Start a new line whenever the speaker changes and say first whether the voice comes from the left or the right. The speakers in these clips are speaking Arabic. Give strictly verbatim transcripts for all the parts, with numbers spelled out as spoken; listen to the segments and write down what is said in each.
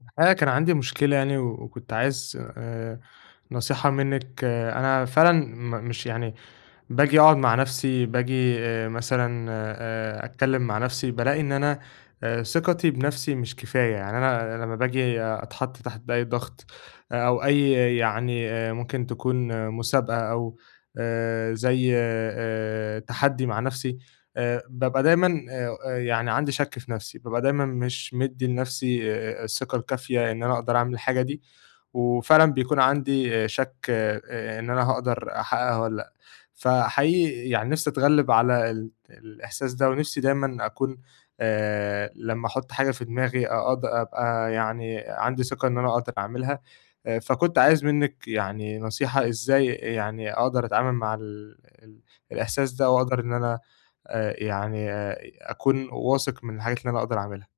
left: الحقيقة كان عندي مشكلة يعني و وكنت عايز آآ نصيحة منِّك، آه، أنا فعلًا م مش يعني باجي أقعد مع نَفْسي، باجي آآ مثلًا آآ أتكلّم مع نَفْسي، بالاقي إن أنا آآ ثقتي بنَفْسي مش كفاية. يعني أنا لمّا باجي أتحَط تحت أي ضغط، آه، أو أي، يعني آآ ممكن تكون، آه، مسابقة أو آآ زي آآ تحدّي مع نَفْسي، آآ بابقى دايمًا آآ يعني عندي شَك في نَفْسي، بابقى دايمًا مش مدّي لنَفْسي الثقة الكافية إن أنا أقدر أعمل الحاجة دي، وفعلًا بيكون عندي، آه، شَك آآ إن أنا هاقدر أحققها والّا لأ. فحقيقي يعني نِفْسي أتغلِّب على ال الإحساس ده، ونِفْسي دايمًا أكون آآ لمّا أحُط حاجة في دماغي أقد أبقى يعني عندي ثقة إن أنا أقدر أعملها. آآ فكنت عايز منِّك يعني نصيحة إزاي يعني أقدر أتعامل مع ال ال الإحساس ده وأقدر إن أنا، آآ يعني، آه، أكون واثق من الحاجات اللي أنا أقدر أعملها.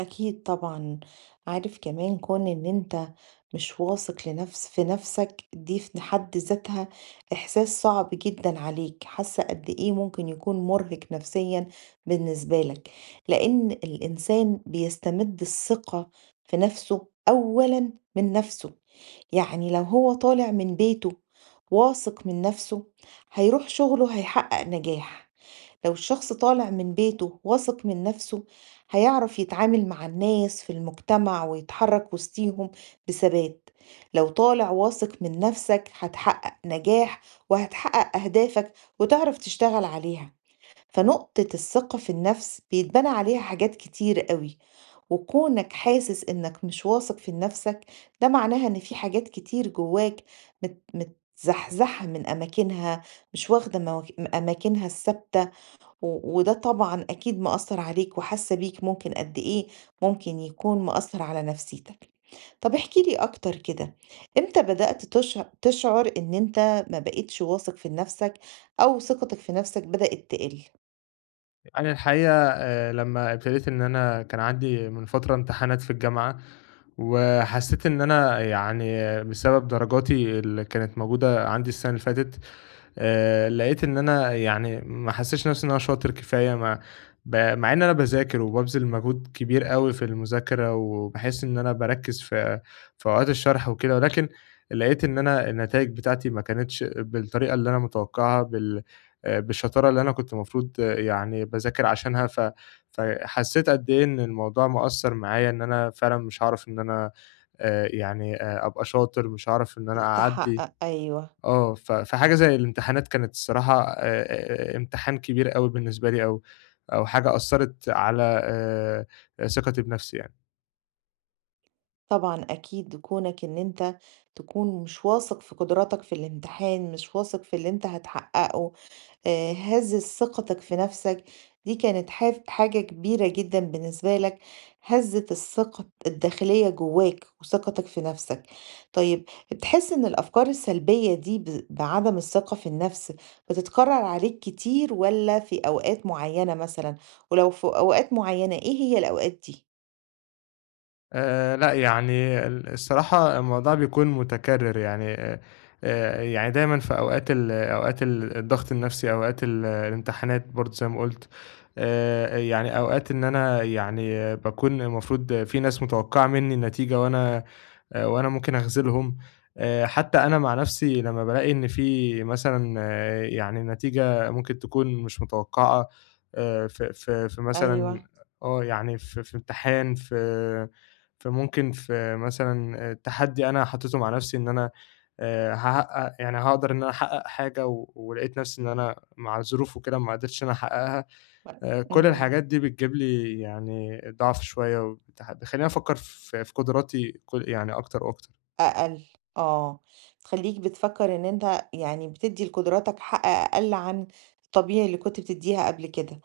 right: أكيد طبعًا، عارف كمان كون إن أنت مش واثق لنفس في نفسك دي في حد ذاتها إحساس صعب جدًا عليك، حاسة قد إيه ممكن يكون مرهق نفسيًا بالنسبة لك، لأن الإنسان بيستمد الثقة في نفسه أولًا من نفسه، يعني لو هو طالع من بيته واثق من نفسه هيروح شغله هيحقق نجاح. لو الشخص طالع من بيته واثق من نفسه هيعرف يتعامل مع الناس في المجتمع ويتحرك وسطيهم بثبات، لو طالع واثق من نفسك هتحقق نجاح وهتحقق أهدافك وتعرف تشتغل عليها، فنقطة الثقة في النفس بيتبنى عليها حاجات كتير قوي، وكونك حاسس إنك مش واثق في نفسك ده معناها إن في حاجات كتير جواك مت- متزحزحة من أماكنها، مش واخدة مواك- أماكنها الثابتة، و وده طبعًا أكيد مأثّر عليك وحاسّة بيك ممكن قد إيه ممكن يكون مأثّر على نفسيتك. طب احكِ لي أكتر كده، إمتى بدأت تش تشعر إن أنت ما بقيتش واثق في نَفْسك أو ثقتك في نَفْسك بدأت تقِل،
left: أنا الحقيقة آآ لمّا ابتديت إن أنا كان عندي من فترة امتحانات في الجامعة، وحسيت إن أنا يعني بسبب درجاتي اللي كانت موجودة عندي السنة اللي فاتت، آآ لقيت إن أنا يعني ما حسّيتش نَفْسي إن أنا شاطر كفاية. ما ب مع إن أنا باذاكر وبابذل مجهود كبير أوي في المذاكرة، وباحس إن أنا باركّز في في أوقات الشرح وكده، ولكن لقيت إن أنا النتايج بتاعتي ما كانتش بالطريقة اللي أنا متوقّعها، بال آآ بالشطارة اللي أنا كنت المفروض، آه، يعني باذاكر عشانها. ف فحسّيت قد إيه إن الموضوع مأثّر معايا، إن أنا فعلًا مش هاعرف إن أنا، آآ يعني آآ أبقى شاطر، مش هاعرف إن أنا أعدّي.
right: تحقق، أيوه،
left: آه. ف فحاجة زي الامتحانات كانت الصراحة، آآ، امتحان كبير أوي بالنسبة لي، أو أو حاجة أثّرت على، آآ، ثقتي بنفسي يعني.
right: طبعًا أكيد كونك إن أنت تكون مش واثق في قدراتك في الامتحان، مش واثق في اللي أنت هتحققه، آآ هزّت ثقتك في نَفْسك، دي كانت حاف حاجة كبيرة جدًا بالنسبة لك، هزّت الثقة الداخلية جوّاك وثقتك في نَفْسك. طيب، بتحس إن الأفكار السلبية دي ب بعدم الثقة في النَفْس بتتكرر عليك كتير والّا في أوقات معيّنة مثلًا؟ ولو في أوقات معيّنة إيه هي الأوقات دي؟
left: آآ، لأ يعني ال الصراحة الموضوع بيكون متكرر يعني، آآ، يعني دايمًا في أوقات ال أوقات ال الضغط النفسي، أوقات ال الامتحانات برضه زي ما قُلت، آآ، يعني أوقات إن أنا يعني باكون المفروض في ناس متوقعة مني النتيجة وأنا، آآ وأنا ممكن أغسلهم. آآ حتى أنا مع نَفْسي لمّا بالاقي إن في مثلًا، آه، يعني نتيجة ممكن تكون مش متوقعة آآ في في في مثلًا،
right: أيوه.
left: آه، يعني في في امتحان، في في ممكن في مثلًا، آه، تحدّي أنا حطّيته مع نَفْسي إن أنا آآ هاحقق يعني هاقدر إن أنا أحقق حاجة، و ولقيت نَفْسي إن أنا مع الظروف وكده ما قدرتش إن أنا أحققها. آآ كل
right: امم.
left: الحاجات دي بتجيب لي يعني ضعف شوية وبتح بتخلّيني أفكّر في في قدراتي كل يعني أكتر وأكتر.
right: أقل، آه، تخلّيك بتفكّر إن أنت يعني بتدّي لقدراتك حق أقل عن الطبيعي اللي كنت بتدّيها قبل كده،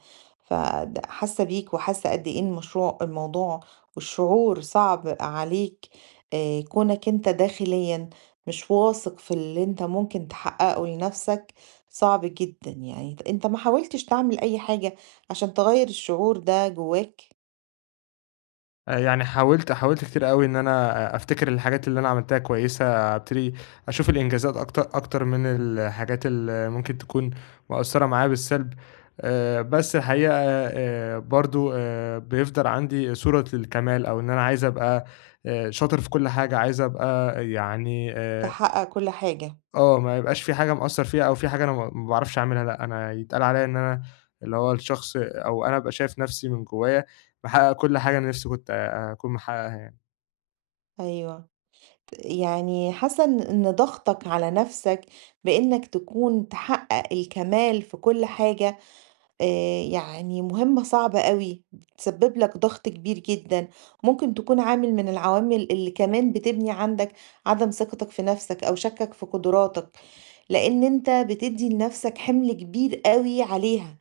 right: فد حاسة بيك وحاسة قد إيه المشروع الموضوع والشعور صعب عليك، آآ، كونك أنت داخليًا مش واثق في اللي أنت ممكن تحققه لنفسك صعب جدًا، يعني ت أنت ما حاولتش تعمل أي حاجة عشان تغيّر الشعور ده جواك؟
left: آآ يعني حاولت حاولت كتير أوي إن أنا أ أفتكر الحاجات اللي أنا عملتها كويسة، أبتدي أشوف الإنجازات أكتر أكتر من الحاجات اللي ممكن تكون مأثّرة معايا بالسلب. آآ بس الحقيقة آآ برضه آآ بيفضل عندي صورة للكمال أو إن أنا عايز أبقى آآ شاطر في كل حاجة، عايز أبقى يعني، آآ
right: تحقق كل حاجة،
left: آه، ما يبقاش في حاجة مأثّر فيها أو في حاجة أنا ما ما باعرفش أعملها، لأ، أنا يتقال عليّا إن أنا اللي هو الشخص، أو أنا أبقى شايف نَفْسي من جوّايا باحقق كل حاجة أنا نِفْسي كنت آآ أكون محققها يعني.
right: أيوه. يعني حاسة إن إن ضغطك على نفسك بإنك تكون تحقق الكمال في كل حاجة آآ يعني مهمة صعبة أوي، بتسبب لك ضغط كبير جدًا، ممكن تكون عامل من العوامل اللي كمان بتبني عندك عدم ثقتك في نفسك أو شكّك في قدراتك، لإن أنت بتدّي لنفسك حمل كبير أوي عليها،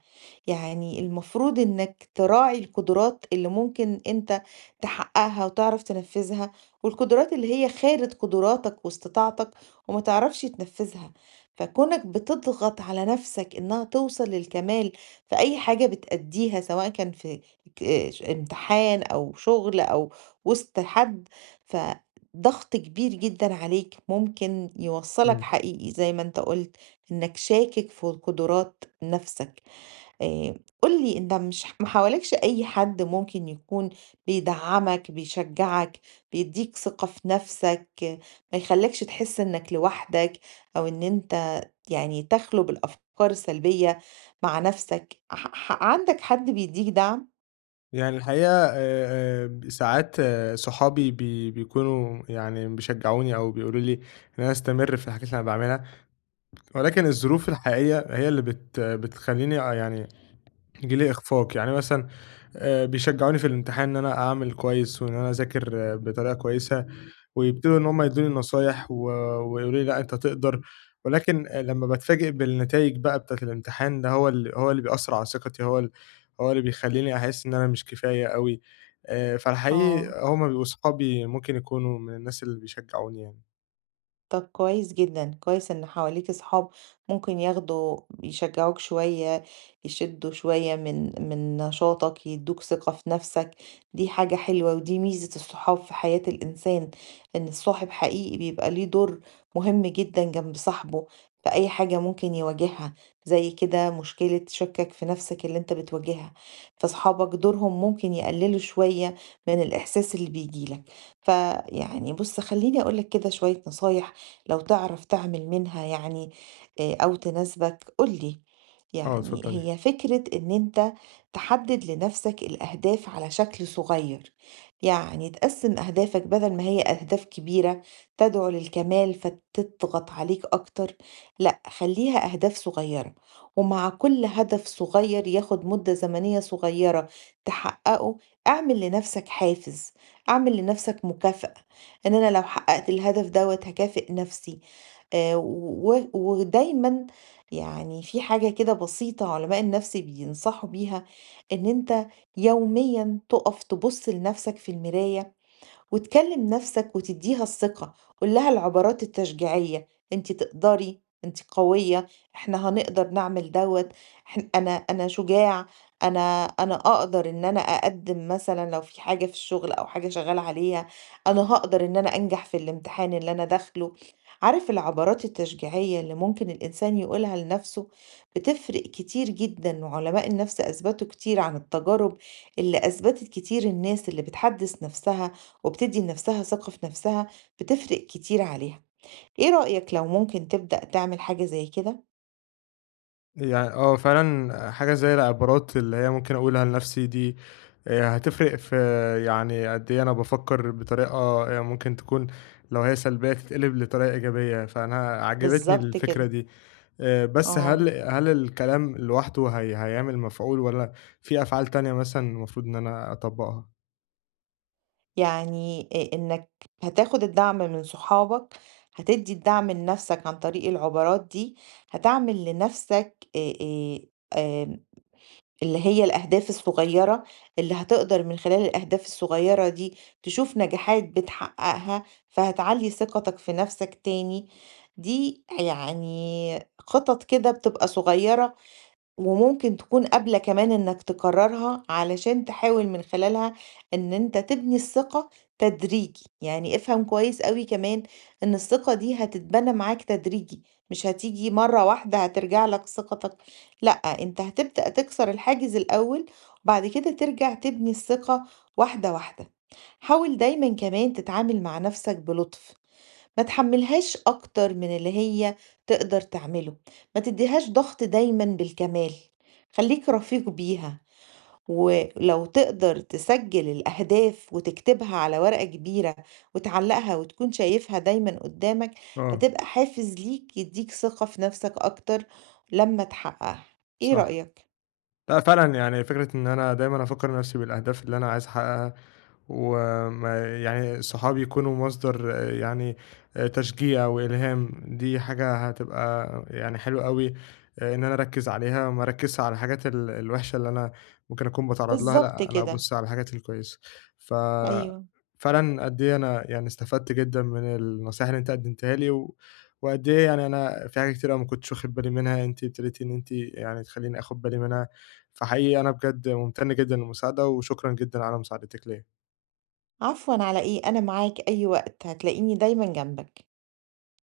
right: يعني المفروض إنك تراعي القدرات اللي ممكن أنت تحققها وتعرف تنفذها، والقدرات اللي هي خارج قدراتك واستطاعتك وما تعرفش تنفذها، فكونك بتضغط على نفسك إنها توصل للكمال فأي حاجة بتأدّيها سواء كان في ك ش امتحان أو شغل أو وسط حد، فضغط كبير جدًا عليك ممكن يوصّلك
left: إمم.
right: حقيقي زي ما أنت قُلت إنك شاكك في قدرات نَفْسك. آآ قُل لي أنت، مش ما حواليكش أي حد ممكن يكون بيدعّمك، بيشجّعك، بيدّيك ثقة في نَفْسك، آه، ما يخلّيكش تحس إنّك لوحدك أو إن أنت يعني تخلو بالأفكار السلبية مع نَفْسك، ح ح عندك حد بيدّيك دعم؟
left: يعني الحقيقة، آآ، آآ، ساعات، آآ، صحابي بي بيكونوا يعني بيشجعوني أو بيقولوا لي إن أنا أستمر في الحاجات اللي أنا باعملها، ولكن الظروف الحقيقية هي اللي بت بتخلّيني، آه، يعني جيلي إخفاق. يعني مثلًا آآ بيشجعوني في الامتحان إن أنا أعمل كويس وإن أنا أذاكر، آه، بطريقة كويسة، ويبتدوا إن هم يدّوني نصايح، و ويقولوا لي لأ أنت تقدر، ولكن آه، لمّا باتفاجئ بالنتايج بقى بتاعة الامتحان ده هو ال هو اللي بيأثّر على ثقتي، هو ال هو اللي بيخلّيني أحس إن أنا مش كفاية أوي. آآ فالحقيقي
right: آه.
left: هم بيبقوا صحابي ممكن يكونوا من الناس اللي بيشجعوني يعني.
right: طب كويس جدًا، كويس إن حواليكِ أصحاب ممكن ياخدوا يشجعوك شوية، يشدوا شوية من من نشاطك، يدوك ثقة في نفسك، دي حاجة حلوة ودي ميزة الصحاب في حياة الإنسان، إن الصاحب حقيقي بيبقى ليه دور مهم جدًا جنب صاحبه في أي حاجة ممكن يواجهها، زي كده مشكلة شكك في نفسك اللي أنت بتواجهها، فصحابك دورهم ممكن يقللوا شوية من الإحساس اللي بييجي لك، فيعني بُص خلّيني أقول لك كده شوية نصايح لو تعرف تعمل منها يعني آه، أو تناسبك قولي،
left: آه،
right: يعني
left: اتفضلي.
right: هي فكرة إن أنت تحدد لنفسك الأهداف على شكل صغير، يعني تقسم أهدافك بدل ما هي أهداف كبيرة تدعو للكمال فتضغط عليك أكتر، لأ خليها أهداف صغيرة ومع كل هدف صغير ياخد مدة زمنية صغيرة تحققه، اعمل لنفسك حافز، اعمل لنفسك مكافأة، إن أنا لو حققت الهدف دوّة هاكافئ نفسي، آآ و ودايمًا يعني في حاجة كده بسيطة علماء النفس بينصحوا بيها، إن أنت يوميًا تُقف تبُص لنفسك في المراية وتكلم نفسك وتديها الثقة، قول لها العبارات التشجيعية، انت تقدري، انت قوية، احنا هنقدر نعمل دوت، إحنا- انا انا شجاع، انا انا اقدر ان انا اقدم، مثلا لو في حاجة في الشغل او حاجة شغال عليها انا هقدر ان انا انجح في الامتحان اللي انا داخله، عارف العبارات التشجيعية اللي ممكن الانسان يقولها لنفسه بتفرق كتير جدا، وعلماء النفس اثبتوا كتير عن التجارب اللي اثبتت كتير الناس اللي بتحدث نفسها وبتدي لنفسها ثقة في نفسها بتفرق كتير عليها، ايه رأيك لو ممكن تبدأ تعمل حاجة زي كده؟
left: يعني، آه، فعلًا حاجة زي العبارات اللي هي ممكن أقولها لنفسي دي آآ، هتفرق في يعني قد إيه أنا بافكّر بطريقة، آآ، ممكن تكون لو هي سلبية تتقلب لطريقة إيجابية، فأنا عجبتني
right: بالظبط
left: الفكرة
right: كده.
left: دي. آآ، بس
right: اه.
left: هل هل الكلام لوحده هي هيعمل مفعول والّا في أفعال تانية مثلًا المفروض إن أنا أطبّقها؟
right: يعني إيه، انك هتاخد الدعم من صحابك، هتدي الدعم لنفسك عن طريق العبارات دي، هتعمل لنفسك إيه، إيه اللي هي الأهداف الصغيّرة، اللي هتقدر من خلال الأهداف الصغيّرة دي تشوف نجاحات بتحققها، فهتعلّي ثقتك في نفسك تاني، دي يعني خطط كده بتبقى صغيّرة وممكن تكون قابلة كمان إنك تكررها علشان تحاول من خلالها إن أنت تبني الثقة تدريجي، يعني افهم كويس أوي كمان إن الثقة دي هتتبنى معاك تدريجي، مش هتيجي مرة واحدة هترجع لك ثقتك، لأ أنت هتبدأ تكسر الحاجز الأول وبعد كده ترجع تبني الثقة واحدة واحدة، حاول دايما كمان تتعامل مع نفسك بلطف. ما تحمّلهاش أكتر من اللي هي تقدر تعمله، ما تدّيهاش ضغط دايمًا بالكمال، خلّيك رفيق بيها، ولو تقدر تسجّل الأهداف وتكتبها على ورقة كبيرة وتعلّقها وتكون شايفها دايمًا قدّامك،
left: آه،
right: هتبقى حافز ليك يدّيك ثقة في نَفْسك أكتر لمّا تحقّقها، إيه
left: صح.
right: رأيك؟
left: لأ فعلًا، يعني فكرة إن أنا دايمًا أفكّر نَفْسي بالأهداف اللي أنا عايز أحقّقها، وما يعني صحابي يكونوا مصدر، آه، يعني آآ تشجيع وإلهام، دي حاجة هتبقى يعني حلوة أوي. آآ إن أنا أركّز عليها وما أركّزش على الحاجات ال الوحشة اللي أنا ممكن أكون باتعرّض لها،
right: بالضبط. بالضبط
left: لأ أنا
right: كده،
left: أبُص على الحاجات الكويسة. ف
right: أيوه.
left: فعلًا قد إيه أنا يعني استفدت جدًا من النصايح اللي أنت قدّمتها لي، و وقد إيه يعني أنا في حاجات كتير أوي ما كنتش واخد بالي منها، أنتِ ابتديتِ إن أنتِ يعني تخلّيني آخُد بالي منها. فحقيقي أنا بجد ممتن جدًا للمساعدة، وشكرًا جدًا على مساعدتِك ليّا.
right: عفوًا على إيه، أنا معاك أي وقت، هتلاقيني دايمًا جنبك.